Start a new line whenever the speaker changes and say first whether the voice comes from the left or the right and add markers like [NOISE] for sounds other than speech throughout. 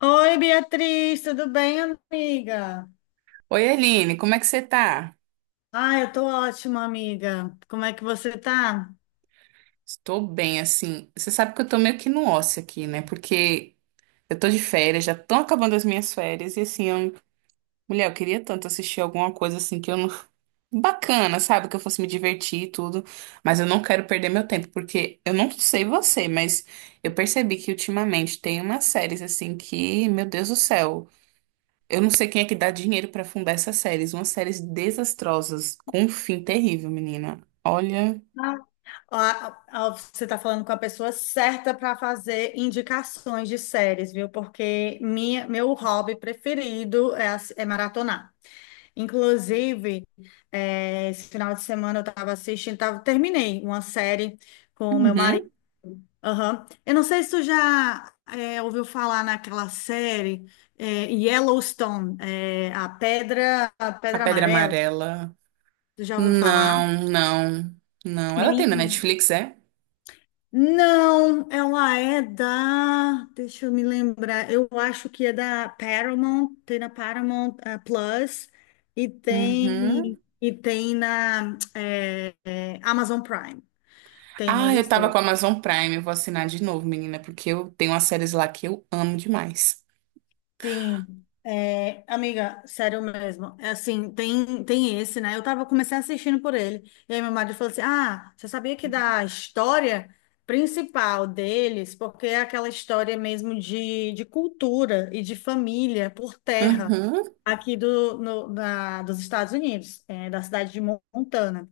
left: Oi, Beatriz, tudo bem, amiga?
right: Oi, Aline, como é que você tá?
left: Ah, eu tô ótima, amiga. Como é que você tá?
right: Estou bem, assim. Você sabe que eu tô meio que no ócio aqui, né? Porque eu tô de férias, já estão acabando as minhas férias, e assim, eu... mulher, eu queria tanto assistir alguma coisa assim que eu não. [LAUGHS] Bacana, sabe? Que eu fosse me divertir e tudo. Mas eu não quero perder meu tempo, porque eu não sei você, mas eu percebi que ultimamente tem umas séries assim que, meu Deus do céu. Eu não sei quem é que dá dinheiro pra fundar essas séries. Umas séries desastrosas, com um fim terrível, menina. Olha.
left: Ah, Ó, ó, você tá falando com a pessoa certa para fazer indicações de séries, viu? Porque meu hobby preferido é, é maratonar. Inclusive, esse final de semana eu tava assistindo, tava, terminei uma série com o meu marido.
right: Uhum.
left: Aham. Eu não sei se tu já ouviu falar naquela série Yellowstone, é, a
right: A
left: Pedra
right: Pedra
left: Amarela.
right: Amarela.
left: Tu já ouviu falar?
right: Não, não, não. Ela tem na
left: Menina.
right: Netflix, é?
left: Não, ela é da. Deixa eu me lembrar. Eu acho que é da Paramount, tem na Paramount Plus e
right: Uhum.
left: tem na Amazon Prime. Tem
right: Ah, eu
left: neles.
right: tava com a Amazon Prime. Eu vou assinar de novo, menina, porque eu tenho umas séries lá que eu amo demais.
left: Sim, é, amiga, sério mesmo. É assim, tem esse, né? Eu tava, comecei assistindo por ele. E aí meu marido falou assim: Ah, você sabia que da história principal deles, porque é aquela história mesmo de cultura e de família por terra
right: Uhum.
left: aqui do, no, da, dos Estados Unidos, é, da cidade de Montana.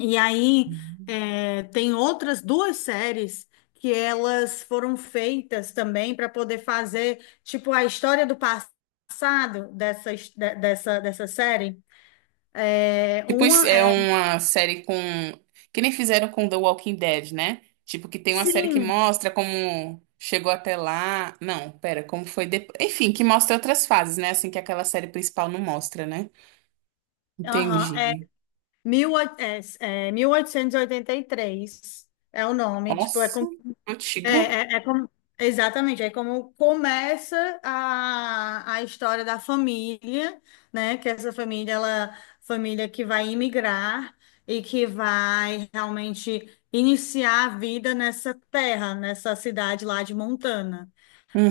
left: E aí, é, tem outras duas séries que elas foram feitas também para poder fazer, tipo, a história do passado dessa, dessa série. É,
right: Tipo, isso
left: uma
right: é
left: é,
right: uma série com. Que nem fizeram com The Walking Dead, né? Tipo, que tem uma série que
left: sim,
right: mostra como chegou até lá. Não, pera, como foi depois. Enfim, que mostra outras fases, né? Assim que aquela série principal não mostra, né?
left: aham,
right: Entendi.
left: é, é 1883 é o nome, tipo, é
right: Nossa,
left: como. É,
right: antiga.
left: é como, exatamente, é como começa a história da família, né? Que essa família, ela, família que vai imigrar e que vai realmente iniciar a vida nessa terra, nessa cidade lá de Montana.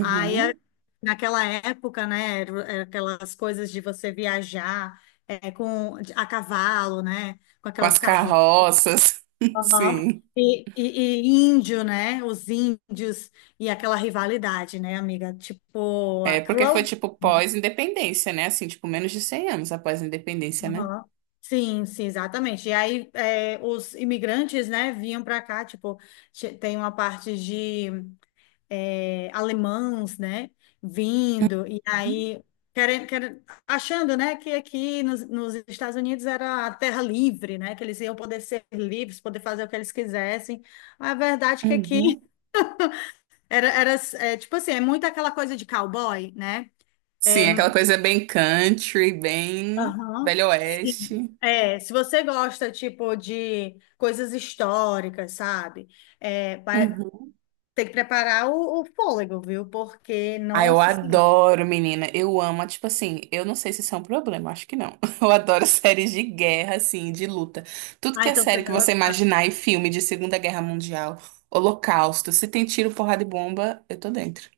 left: Aí, naquela época, né, era aquelas coisas de você viajar é, com, a cavalo, né? Com
right: Com as
left: aquelas carroças.
right: carroças. [LAUGHS]
left: Aham.
right: Sim.
left: E índio, né? Os índios e aquela rivalidade, né, amiga? Tipo, a
right: É, porque foi
left: crueldade.
right: tipo pós-independência, né? Assim, tipo, menos de 100 anos após a independência, né?
left: Aham. Sim, exatamente. E aí, é, os imigrantes, né, vinham para cá, tipo, tem uma parte de é, alemães, né, vindo, e aí, querendo, querendo, achando, né, que aqui nos Estados Unidos era a terra livre, né, que eles iam poder ser livres, poder fazer o que eles quisessem. A verdade é que aqui
right: Uhum.
left: era, era é, tipo assim, é muito aquela coisa de cowboy, né? É,
right: Sim, aquela coisa bem country, bem
left: aham.
right: velho
left: Sim.
right: oeste.
left: É, se você gosta, tipo, de coisas históricas, sabe? É, vai-
right: Uhum.
left: tem que preparar o fôlego, viu? Porque,
right: Ah, eu
left: nossa, sim.
right: adoro, menina. Eu amo, tipo assim, eu não sei se isso é um problema, acho que não. [LAUGHS] Eu adoro séries de guerra, assim, de luta. Tudo que
left: Ah,
right: é
left: então você
right: série que
left: vai
right: você
left: gostar.
right: imaginar e filme de Segunda Guerra Mundial, Holocausto, se tem tiro, porrada e bomba, eu tô dentro.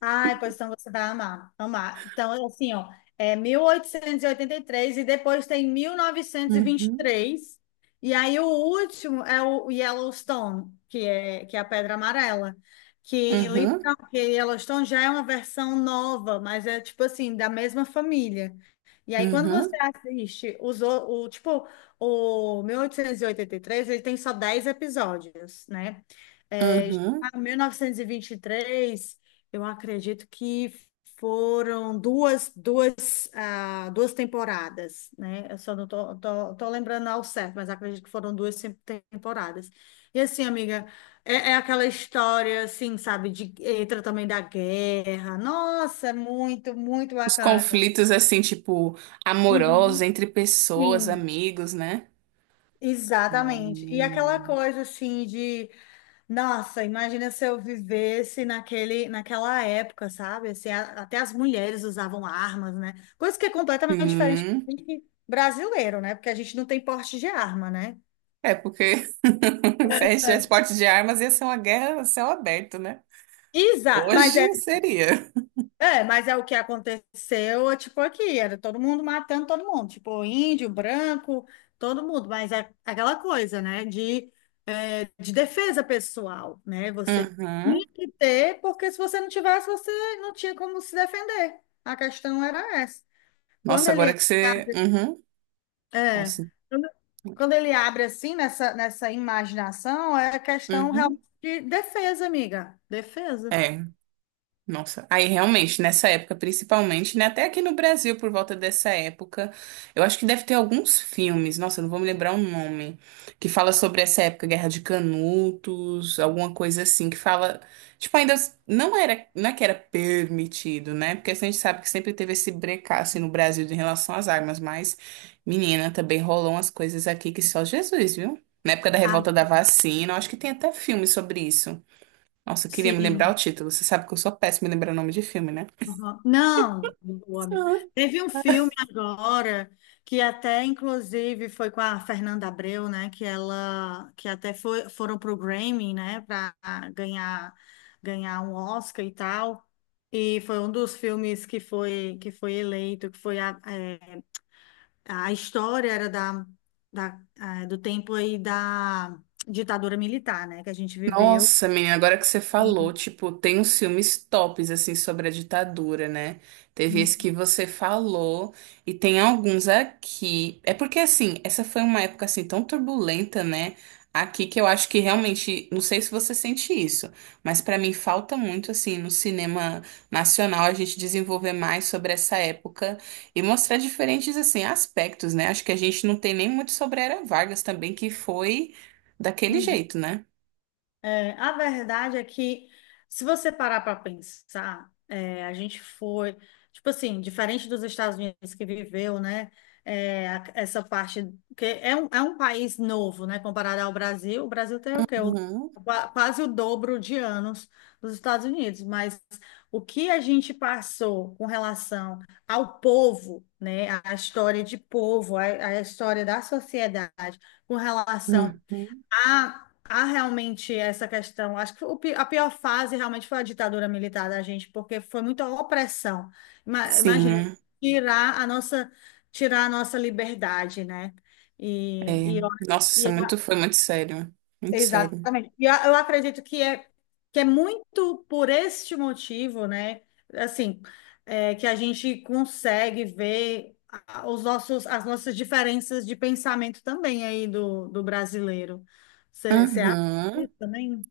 left: Ai, pois então você vai amar, amar. Então, assim, ó, é mil oitocentos e oitenta e três e depois tem mil novecentos E vinte e e
right: Uhum.
left: três E aí o último é o Yellowstone, que é a Pedra Amarela. Que,
right: Uhum.
left: literal, que Yellowstone já é uma versão nova, mas é, tipo assim, da mesma família. E aí, quando você
right: Uhum,
left: assiste o, tipo, o mil oitocentos e oitenta e três ele tem só 10 episódios, né? É, já
right: uhum.
left: tá 1923, eu acredito que foram duas, ah, duas temporadas, né? Eu só não tô lembrando ao certo, mas acredito que foram duas temporadas. E assim, amiga, é aquela história, assim, sabe, de entra também da guerra. Nossa, é muito, muito
right: Os
left: bacana.
right: conflitos, assim, tipo, amorosos
left: Uhum.
right: entre pessoas,
left: Sim,
right: amigos, né?
left: exatamente. E aquela
right: Hum.
left: coisa, assim, de nossa, imagina se eu vivesse naquela época, sabe? Assim, até as mulheres usavam armas, né? Coisa que é completamente diferente
right: Hum.
left: do brasileiro, né? Porque a gente não tem porte de arma, né?
right: É porque [LAUGHS] se a gente tivesse porte de armas, ia ser uma guerra a céu aberto, né?
left: Exato, mas é
right: Hoje seria.
left: é, mas é o que aconteceu, é, tipo, aqui, era todo mundo matando todo mundo, tipo, índio, branco, todo mundo, mas é aquela coisa, né, de, é, de defesa pessoal, né, você tinha
right: Uhum.
left: que ter, porque se você não tivesse, você não tinha como se defender, a questão era essa. Quando
right: Nossa, agora
left: ele,
right: que você. Uhum.
left: é,
right: Nossa.
left: quando, quando ele abre assim, nessa imaginação, é questão realmente
right: Uhum.
left: de defesa, amiga, defesa.
right: É. Nossa, aí realmente, nessa época, principalmente, né? Até aqui no Brasil, por volta dessa época, eu acho que deve ter alguns filmes, nossa, eu não vou me lembrar o nome, que fala sobre essa época, Guerra de Canutos, alguma coisa assim, que fala, tipo, ainda não era, não é que era permitido, né? Porque assim, a gente sabe que sempre teve esse brecaço no Brasil em relação às armas, mas, menina, também rolou umas coisas aqui que só Jesus, viu? Na época da
left: Ah,
right: revolta da vacina, eu acho que tem até filme sobre isso. Nossa, eu queria me lembrar
left: sim.
right: o título. Você sabe que eu sou péssima em lembrar o nome de filme, né?
left: Aham. Não, o amigo. Teve um filme agora que até inclusive foi com a Fernanda Abreu, né? Que ela, que até foi, foram pro Grammy, né? Para ganhar, ganhar um Oscar e tal. E foi um dos filmes que foi eleito, que foi a, é, a história era da, da é, do tempo aí da ditadura militar, né? Que a gente viveu.
right: Nossa, menina, agora que você falou, tipo, tem uns filmes tops, assim, sobre a ditadura, né? Teve esse que você falou, e tem alguns aqui. É porque, assim, essa foi uma época, assim, tão turbulenta, né? Aqui que eu acho que realmente, não sei se você sente isso, mas pra mim falta muito, assim, no cinema nacional a gente desenvolver mais sobre essa época e mostrar diferentes, assim, aspectos, né? Acho que a gente não tem nem muito sobre a Era Vargas também, que foi daquele
left: Uhum.
right: jeito, né?
left: É, a verdade é que, se você parar para pensar, é, a gente foi, tipo assim, diferente dos Estados Unidos que viveu, né? É, essa parte, que é um país novo, né? Comparado ao Brasil, o Brasil tem o quê?
right: Uhum.
left: Quase o dobro de anos dos Estados Unidos, mas o que a gente passou com relação ao povo, né? A história de povo, a história da sociedade, com relação
right: Uhum.
left: há, há realmente essa questão. Acho que a pior fase realmente foi a ditadura militar da gente, porque foi muita opressão.
right: Sim,
left: Imagina,
right: é.
left: tirar a nossa, tirar a nossa liberdade, né? E,
right: É.
left: e, eu-
right: Nossa,
left: e
right: isso é
left: eu
right: muito, foi muito sério. Muito sério.
left: exatamente. E eu acredito que é muito por este motivo, né? Assim, é, que a gente consegue ver os nossos, as nossas diferenças de pensamento também aí do brasileiro. Você acha isso
right: Uhum.
left: também?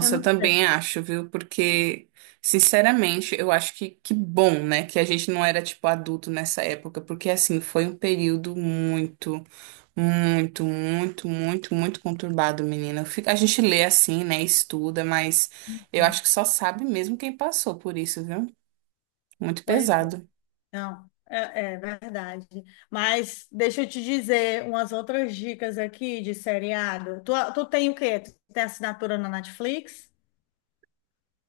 left: Eu
right: eu
left: não sei.
right: também acho, viu? Porque, sinceramente, eu acho que bom, né? Que a gente não era, tipo, adulto nessa época. Porque, assim, foi um período muito, muito, muito, muito, muito conturbado, menina. Fica- A gente lê assim, né? Estuda, mas eu acho que só sabe mesmo quem passou por isso, viu? Muito
left: Pois é.
right: pesado.
left: Não. É, é verdade. Mas deixa eu te dizer umas outras dicas aqui de seriado. Tu tem o quê? Tu tem assinatura na Netflix?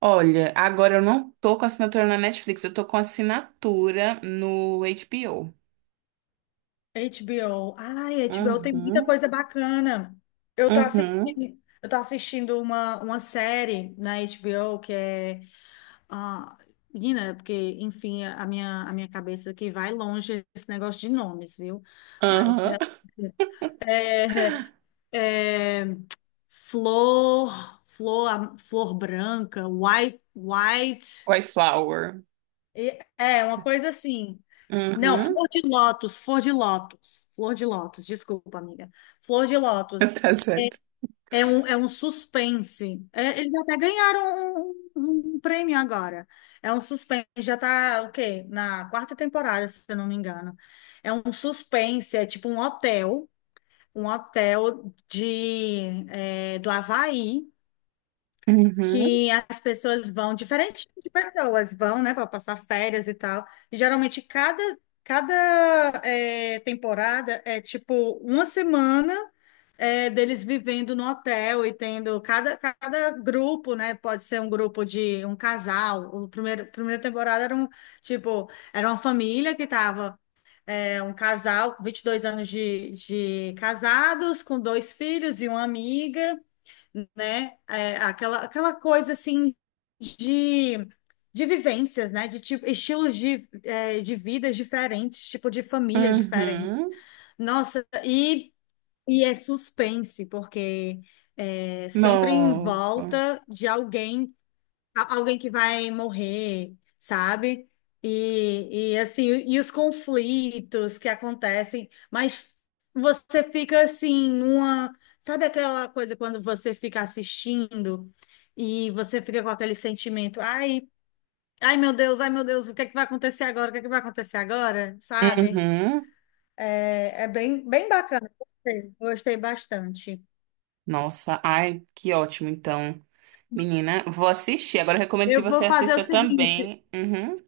right: Olha, agora eu não tô com assinatura na Netflix, eu tô com assinatura no HBO.
left: HBO. Ai, HBO tem muita
right: Uhum,
left: coisa bacana.
right: uhum,
left: Eu tô assistindo uma série na HBO que é. Ah, menina, porque, enfim, a minha cabeça aqui vai longe esse negócio de nomes, viu? Mas
right: aham.
left: é, Flor Branca, White.
right: Wildflower.
left: É, uma coisa assim. Não,
right: Uhum,
left: Flor de Lótus, desculpa, amiga. Flor de Lótus.
right: [LAUGHS] tá certo.
left: É um suspense. É, eles até ganharam um, um prêmio agora. É um suspense. Já tá, o quê? Na quarta temporada, se eu não me engano. É um suspense, é tipo um hotel de, é, do Havaí
right: Uhum,
left: que as pessoas vão, diferente de pessoas vão, né, para passar férias e tal. E geralmente cada é, temporada é tipo uma semana é, deles vivendo no hotel e tendo cada grupo, né? Pode ser um grupo de um casal. Primeira temporada era um tipo, era uma família que tava. É, um casal, 22 anos de casados, com dois filhos e uma amiga, né? É, aquela coisa assim de, de vivências, né? De tipo, estilos de, é, de vidas diferentes, tipo de famílias diferentes.
right: uhum.
left: Nossa, e é suspense, porque é sempre em
right: Nossa.
left: volta de alguém alguém que vai morrer, sabe? E assim, e os conflitos que acontecem, mas você fica assim numa, sabe aquela coisa quando você fica assistindo e você fica com aquele sentimento, ai, ai meu Deus, o que é que vai acontecer agora? O que é que vai acontecer agora? Sabe?
right: Uhum.
left: É, é bem, bem bacana. Gostei, gostei bastante.
right: Nossa, ai, que ótimo, então. Menina, vou assistir. Agora eu recomendo que
left: Eu
right: você
left: vou fazer o
right: assista
left: seguinte.
right: também. Uhum.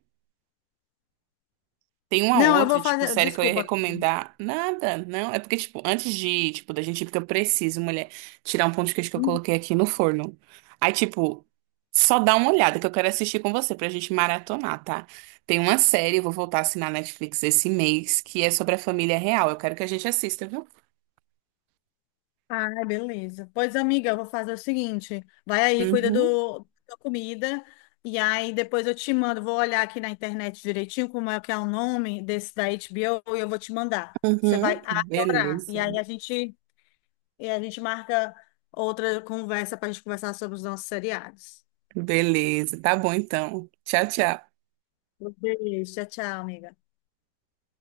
right: Tem uma
left: Não, eu
right: outra,
left: vou
right: tipo,
left: fazer.
right: série que eu ia
left: Desculpa.
right: recomendar. Nada, não. É porque, tipo, antes de, tipo, da gente ir, porque eu preciso, mulher, tirar um pão de queijo que eu coloquei aqui no forno. Aí, tipo, só dá uma olhada que eu quero assistir com você pra gente maratonar, tá? Tem uma série, eu vou voltar a assinar Netflix esse mês, que é sobre a família real. Eu quero que a gente assista, viu?
left: Ah, beleza. Pois, amiga, eu vou fazer o seguinte: vai aí, cuida
right: Uhum,
left: do, da comida, e aí depois eu te mando. Vou olhar aqui na internet direitinho como é que é o nome desse da HBO e eu vou te mandar. Você
right: uhum.
left: vai adorar. E
right: Beleza.
left: aí a gente, e a gente marca outra conversa para a gente conversar sobre os nossos seriados.
right: Beleza. Tá bom, então. Tchau, tchau.
left: Um beijo, tchau, tchau, amiga.